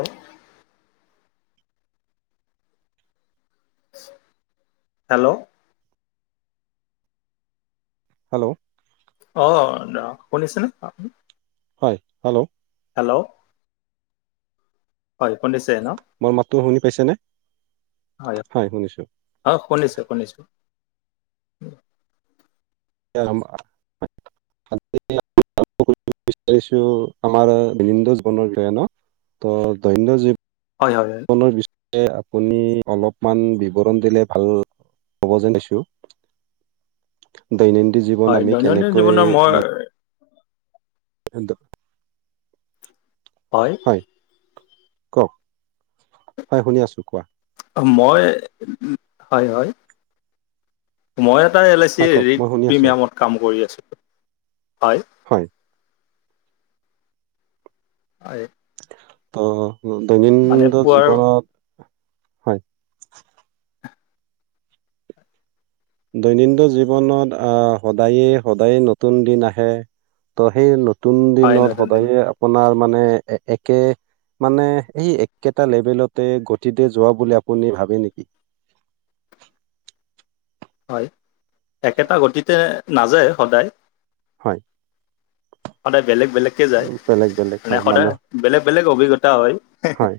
আহ [unintelligible] hello hello আহ দ শুনিছেনে হয় হেল্ল' হেল্ল' হয় পণ্ডিত [unintelligible] মই মাততো শুনি পাইছেনে? হয় অ শুনিছোঁ -শুনিছোঁ। উম [unintelligible] বিচাৰিছো আমাৰ বিনন্দ জীৱনৰ কণ ত ধন জীৱ [unintelligible] হয় হয় হয়। আপুনি অলপমান বিৱৰণ দিলে ভাল হ'ব যেন পাইছো [unintelligible] দৈনন্দিন জীৱন হয় আমি দৈনন্দিন কেনেকৈ জীৱনৰ মই মানে। [inaudible] হয়। কওক হয় শুনি আছো কোৱা। মই হয় হয় মই [unintelligible] এটা এল আই চি হয় কওক ৰেট মই শুনি আছোঁ প্ৰিমিয়ামত কাম কৰি আছিলো হয়। হয়। ত মানে দৈনন্দিন পুৱাৰ জীৱনত হয়। দৈনন্দিন জীৱনত আহ সদায়ে সদায়ে নতুন দিন আহে। ত সেই নতুন হয় দিনত নতুন দিনে সদায়ে আপোনাৰ মানে একে। মানে সেই একেটা লেভেলতে গতিতে যোৱা বুলি আপুনি ভাবে নেকি? [unintelligible] হয় একেটা গতিতে নাযায় সদায়। হয় সদায় বেলেগ বেলেগকে যায়, উম, বেলেগ বেলেগ মানে হয় সদায় মানুহ বেলেগ বেলেগ অভিজ্ঞতা হয়। হয়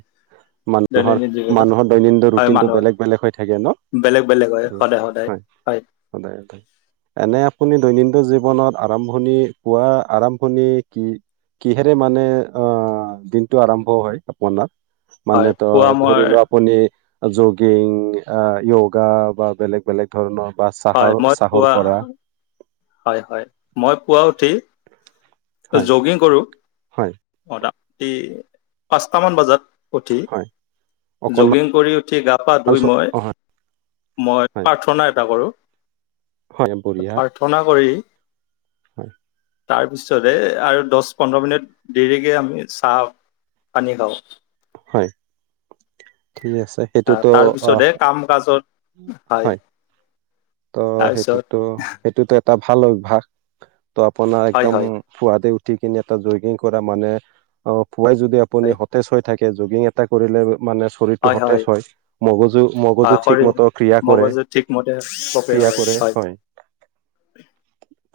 মানুহৰ দৈনন্দিন জীৱনত মানুহৰ দৈনন্দিন হয় ৰুটিনটো মানুহৰ বেলেগ বেলেগ হৈ থাকে ন। বেলেগ বেলেগ হয় সদায় সদায় হয়। সদায় সদায় এনে আপুনি দৈন কিন্তু জীৱনত আৰম্ভণি পোৱা আৰম্ভণি কি। কিহেৰে মানে অ দিনটো আৰম্ভ হয়। আপোনাৰ মানে হয় তো পুৱা মই ধৰিলোৱা আপুনি। জগিং য়োগা বা বেলেগ বেলেগ ধৰণৰ বা হয়, চাহৰ মই চাহৰ পুৱা পৰা হয় হয়, মই পুৱাই উঠি। হয় জগিং কৰো হয় পাঁচটামান বজাত। উঠি হয় অকনমান জগিং কৰি উঠি গা পা ধুই মই। অ হয় মই হয় প্ৰাৰ্থনা এটা কৰোঁ। হয় বঢ়িয়া। প্ৰাৰ্থনা কৰি হয় তাৰপিছতে আৰু দহ পোন্ধৰ মিনিট দেৰিকে আমি চাহ পানী খাওঁ হয় ঠিক আছে আহ, সেইটোতো আহ তাৰপিছতহে কাম কাজত হয় ত' তাৰপিছত সেইটোতো সেইটোতো এটা ভাল অভ্যাস। ত আপোনাৰ হয়, একদম হয়, পুৱাদ উঠি কিনে এটা জগিং কৰা মানে অ খুৱাই যদি আপুনি হয়, হয়, সতেজ হৈ থাকে জগিং এটা কৰিলে মানে শৰীৰটো সতেজ হয় মগজু মগজু শৰীৰ ঠিকমত ক্ৰিয়া কৰে মগজু ঠিকমতে প্ৰক্ৰিয়া ক্ৰিয়া কৰে হয়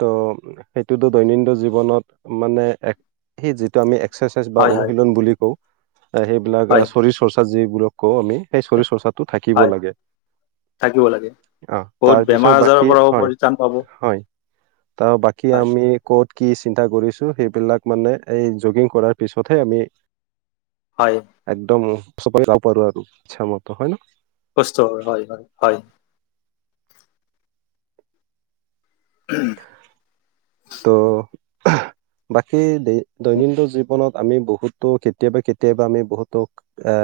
ত' সেইটোতো দৈনন্দিন জীৱনত মানে এক সি যিটো আমি, এক্সাৰচাইজ বা হয়, হয়, অনুশীলন বুলি কও সেইবিলাক হয়, শৰীৰ চৰ্চাত যিবিলাক কওঁ আমি সেই শৰীৰ চৰ্চাত টো থাকিব হয়, লাগে থাকিব লাগে। অ বহুত বেমাৰ তাৰপিছত আজাৰৰ বাকী পৰাও হয় পৰিত্ৰাণ পাব। হয় তাৰ বাকী হয়। আমি কত কি চিন্তা কৰিছো সেইবিলাক মানে এই জগিং কৰাৰ পিছতহে আমি হয়, একদম চবাই যাব পাৰো আৰু ইচ্ছা মত হয় ন কষ্ট হয়। হয় হয় হয়। তো বাকী উম, দৈনন্দিন জীৱনত আমি বহুতো কেতিয়াবা কেতিয়াবা আমি বহুতো এ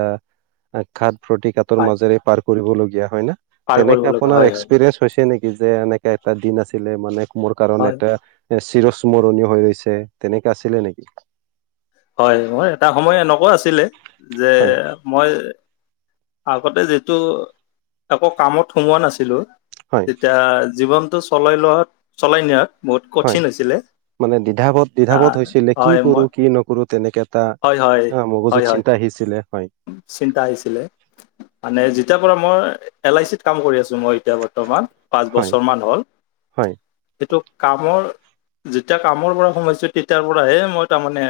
ঘাট প্ৰতিঘাতৰ হয়, মাজেৰে পাৰ কৰিবলগীয়া হয় ন পাৰ কৰিব তেনেকে লগা আপোনাৰ হয়, হয়, এক্সপিৰিয়েন্ঞ্চ হৈছে নে? যে এনেকে এটা দিন আছিলে মানে মোৰ কাৰণ হয়, এটা চিৰস্মৰণীয় হৈ ৰৈছে তেনেকা আছিলে নেকি? হয় মোৰ এটা সময় এনেকুৱা আছিলে যে হয় মই আগতে যিটো আকৌ কামত সোমোৱা নাছিলো। হয় তেতিয়া জীৱনতটো চলাই লোৱাত চলাই নিয়াত বহুত হয় কঠিন হৈছিলে। মানে দিধাৱত দিধাৱত আহ, হৈছিলে কি হয়, কৰো মই কি নকৰো তেনেকে এটা হয়, হয়, অ মগজুত হয়, হয়, চিন্তা আহিছিলে হয় চিন্তা আহিছিলে মানে যেতিয়াৰ পৰা মই এল আই চিত কাম কৰি আছো মই এতিয়া বৰ্তমান পাঁচ হয় বছৰ মান হ'ল হয় ্ কামৰ যেতিয়া কামৰ পৰা সোমাইছো তেতিয়াৰ পৰাহে মই তাৰমানে,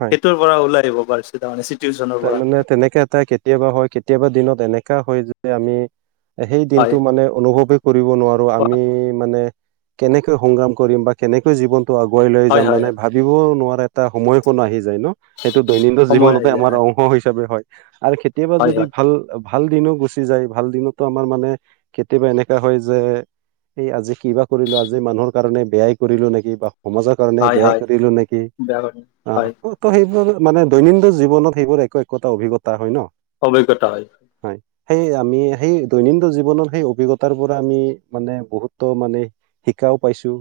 হয় সেইটোৰ পৰা ওলাই আহিব পাৰিছে তাৰমানে চিটুৱেশ্যনৰ পৰা তাৰমানে তেনেকে এটা কেতিয়াবা হয় কেতিয়াবা দিনত এনেকা হয় যে আমি সেই হয় দিনটো মানে অনুভৱেই কৰিব নোৱাৰো। আমি মানে কেনেকৈ সংগ্ৰাম কৰিম বা কেনেকৈ জীৱনতটো আগুৱাই লৈ হয় যাম হয় মানে হয় ভাবিবও নোৱাৰো। এটা সময় কোন আহি যায় ন, সেইটো দৈনন্দিন সময় জীৱনতে আহি যায় আমাৰ হয় অংশ হিচাপে হয়। আৰু কেতিয়াবা হয় যদি হয় ভাল ভাল দিনো গুচি যায়। ভাল দিনতো আমাৰ মানে কেতিয়াবা এনেকা হয় যে, এই আজি কিবা কৰিলো আজি মানুহৰ কাৰণে বেয়াই কৰিলো নেকি বা সমাজৰ কাৰণে হয় বেয়াই হয় কৰিলো নেকি বেয়া অ কথা। হয় ত সেইবোৰ মানে দৈনন্দিন জীৱনত সেইবোৰ একো একোটা অভিজ্ঞতা হয় ন। অভিজ্ঞতা হয়। হয় সেই আমি সেই দৈনন্দিন জীৱনৰত সেই অভিজ্ঞতাৰ পৰা আমি মানে বহুতো মানে শিকাও পাইছোঁ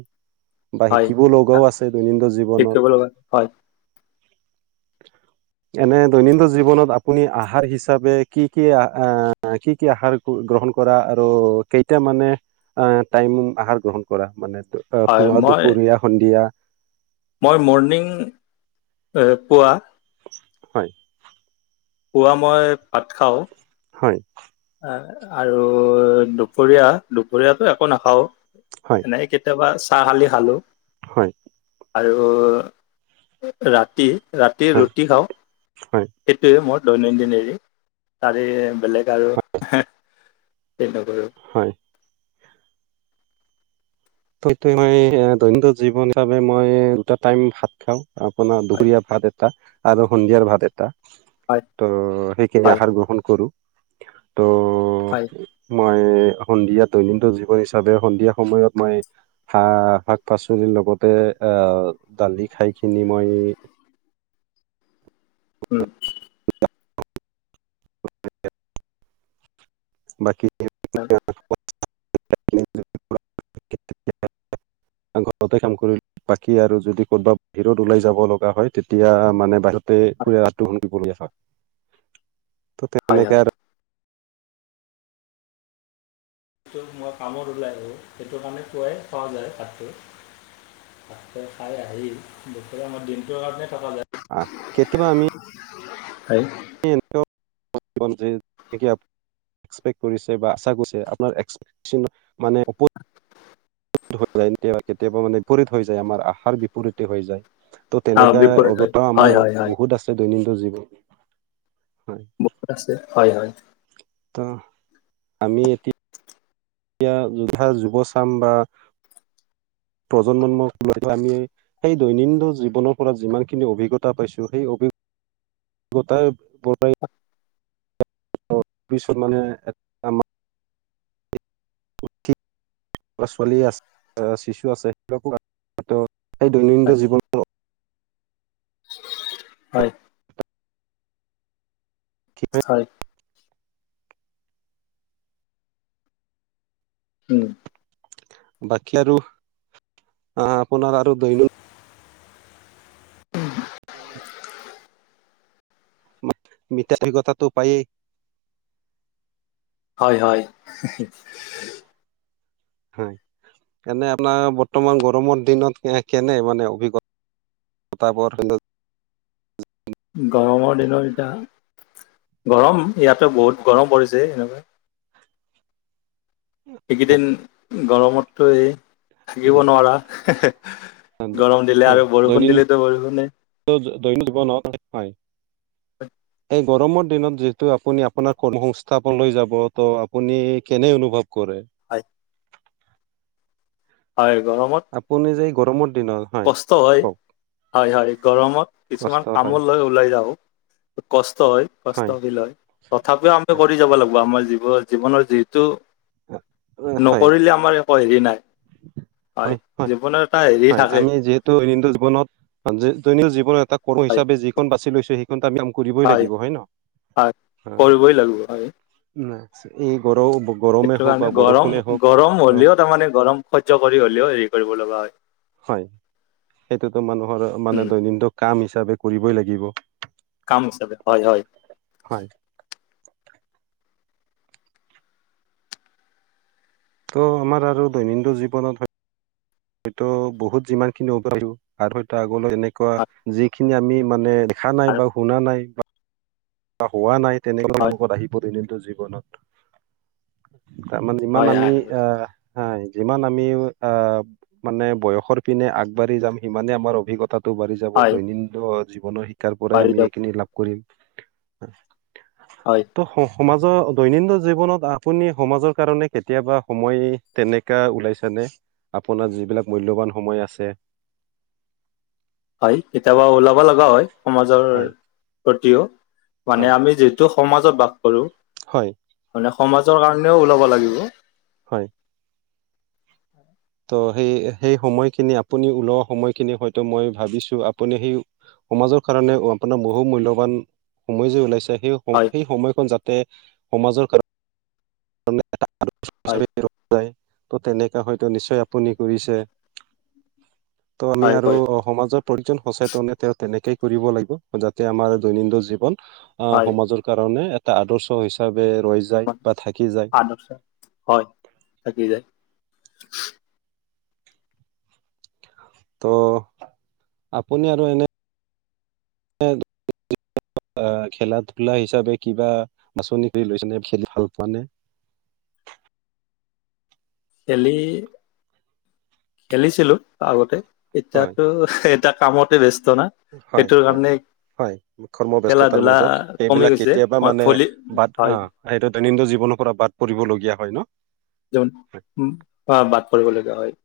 বা হয় শিকিব শিক্ষা, লগাও আছে দৈনন্দিন ঠিক জীৱনত কৰিব লগা হয় এনে দৈনন্দিন জীৱনত আপুনি আহাৰ হিচাপে কি কি আহ কি কি আহাৰ গ্ৰহণ, আৰু কেইটা মানে টাইম আহাৰ গ্ৰহণ কৰা মানে হয় পুৱা মই দুপৰীয়া সন্ধিয়া মই মৰ্ণিং পুৱা হয় পুৱা মই ভাত খাও হয়। আৰু দুপৰীয়া দুপৰীয়াটো একো নাখাওৱে হয় এনে কেতিয়াবা চাহ কালি খালোঁ হয় আৰু ৰাতি ৰাতি হয় ৰুটি খাওঁ হয় সেইটোৱে মোৰ দৈনন্দিন সেৰি তাৰে বেলেগ আৰু তে নকৰো হয় স মই দৈনন্দিন জীৱন হিচাপে মই দুটা টাইম ভাত খাও আপোনাৰ হয় দুপৰীয়াৰ ভাত এটা আৰু সন্ধিয়াৰ ভাত এটা হয় ত সেইখিনি হয় আহাৰ গ্ৰহণ কৰো ত' হয়। মই সন্ধিয়া দৈনন্দিন জীৱন হিচাপে সন্ধিয়া সময়ত মই, শাক পাচলিৰ লগতে আহ দালি খাইকিনি মই উম। অ বাকী হয় [unintelligible] ঘৰতে কাম কৰি বাকী আৰু যদি কৰ'বাত বাহিৰত ওলাই যাব লগা হয়, তেতিয়া মানে বাহিৰত হয় পুৰা ৰাতিটো খুন্দি পৰি আছা। ত হয় তেনেকে হয়। আৰু যিটো মই কামত ওলাই আহোঁ সেইটো কাৰণে খোৱাই খোৱা যায় ভাতটো ভাতকে খাই আহি দুখৰে আমাৰ দিনটো কাৰণে থকা যায়। আ কেতিয়াবা আমি হয় [inaudible] এক্সপেক্ট কৰিছে বা আশা কৰিছে আপোনাৰ এক্সপেচন মানে হৈ যায় কেতিয়াবা কেতিয়াবা মানে বিপৰীত হৈ যায়, আমাৰ আহাৰ বিপৰীতে হৈ যায়। ত' আহ তেনেকা বিপৰীত হয় আগতেও হয় আমাৰ হয় হয় বহুত আছে দৈনন্দিন জীৱন হয়। বহুত আছে হয় হয় ত' আমি এতিয়া এতিয়া ধৰা যুৱচাম বা প্ৰজন্মমক আমি সেই দৈনন্দিন জীৱনৰ পৰা যিমান খিনি অভিজ্ঞতা পাইছো, সেই অভি - দ্য তাৰ পৰাই ত পিছত মানে ছোৱালী আছে শিশু আছে সেইবিলাকো আছে ত হয় দৈনন্দিন জীৱনৰ হয় হয় উম বাকী আৰু আপোনাৰ আৰু দৈনন্দিন ম [unintelligible] মৃতা অভিজ্ঞতাটো পায়েই হয় হয় হয় এনে আপোনাৰ বৰ্তমান গৰমৰ দিনত কেনে মানে অভিজ্ঞতা ত তাৰপৰা কিন্তু গৰমৰ দিনত এতিয়া, গৰম ইয়াতে বহুত গৰম পৰিছে এনেকৈ এইকেইদিন গৰমতো এই থাকিব নোৱাৰা। গৰম দিলে হয় আৰু বৰষুণ দিলেতো বৰষুণে দৈনন্দিন জীৱনত হয়। এক গৰমৰ দিনত যিহেতু আপুনি আপোনাৰ কৰ্মসংস্থাপনলৈ যাব, ত' আপুনি কেনে অনুভৱ- কৰে হয় হয়। গৰমত আপুনি যে এই গৰমৰ দিনত, হয় কষ্ট হয় কওক। হয় হয় গৰমত কিছুমান কষ্ট হয় কামত লৈ ওলাই যাওঁ। কষ্ট হয় কষ্টশিল হয় তথাপিও আমি হয় কৰি যাব লাগিব আমাৰ জ জীৱনৰ যিটো হয় নকৰিলে আমাৰ একো হেৰি নাই। হয়। জীৱনৰ এটা হেৰি হয় থাকে, আমি যিহেতু দৈনন্দিন জীৱনত দৈনন্দিন জীৱনৰ এটা কৰো হয় হিচাপে যিখন বাচি লৈছো সেই কিন্তু আমি কাম কৰিবই লাগিব হয় ন [unintelligible] হয় কৰিবই লাগিব হয়। উ এই গৰম সেইটো কাৰণে গৰম গৰম হলেও তাৰমানে, গৰম সহ্য কৰি হ'লেও হেৰি কৰিব লগা হয়। হয়। সেইটোতো মানুহৰ মানে উম দৈনন্দিন কাম হিচাপে কৰিবই লাগিব। কাম হিচাপে হয় হয়। হয় ত' আমাৰ আৰু দৈনন্দিন জীৱনত হয়। হয়তো বহুত যিমান খিনি অব আৰু হয়তো আগলৈ এনেকুৱা হয় যিখিনি আমি মানে [unintelligible] শ খ নাই আৰু বা হুন নাই [unintelligible] হোৱা নাই তেনেকা হয় মোকত আহিব দনিনটো জীৱনত তাৰমানে ইমান হয় আমি হয় আহ। হ যিমান আমি আহ মানে বয়সৰ পিনে আগবাঢ়ি যাম সিমানে আমাৰ অভিজ্ঞতা বাঢ়ি যাব হয় দৈনন্দিন জীৱনৰ শিকাৰ পৰাই পাৰি আমি দিয়ক এইেইখিনি লাভ কৰিম। হয় ত সমাজৰ দৈনন্দিন জীৱনত আপুনি সমাজৰ কাৰণে কেতিয়াবা সময় তেনেকা ওলাইছেনে। আপোনাৰ যিবিলাক মূল্যবান সময় আছে হয় কেতিয়াবা ওলাব লগা হয় সমাজৰ হয় প্ৰতিও মানে হয় আমি যিহেতু সমাজত বাস কৰো হয় মানে সমাজৰ কাৰণেও ওলাব লাগিব। হয়। ত' সেই সেই সময়খিনি আপুনি ওলোৱা সময়খিনি হয়তো মই ভাবিছো আপুনি সেই সমাজৰ কাৰণে আপোনাৰ বহু মূল্যবান সময় যে ওলাইছে সেই সময় হয় সেই সময়খন যাতে সমাজৰ কাৰণ হয় চাপে যায় [unintelligible] ত' তেনেকা হয়তো নিশ্চয় আপুনি কৰিছে? ত' আমি হয় আৰু হয় সমাজৰ প্ৰতিজন সচেতনে তেওঁ তেনেকে কৰিব লাগিব যাতে আমাৰ দৈনন্দিন জীৱন আহ হয় সমাজৰ কাৰণে এটা আদৰ্শ হিচাপে ৰয়জাই বা থাই আ হয় থাকি যায়। ত' আপুনি আৰু এনে [unintelligible] খেলা ধূলা হিচাপে কিবা বাছনি কৰি লৈছেনে খেলি ভাল পোৱা নে? [inaudible] খেলি খেলিছিলো আগতে হয় এতিয়াতো কামতে ব্যস্তা ন হয় ইটোৰ হয় কাৰণে হয় কৰ্ম খেলা ব্যস্ততাৰ ধূলা মাজত কমি এইবিলাক গৈছে কেতিয়াবা মই মানে ভলী বাদ হয় আহ সটো দৈনন্দিন জীৱন। [unintelligible] বাদ পৰিবলগীয়া হয়। ন যে বাট পৰিব লগা হয়।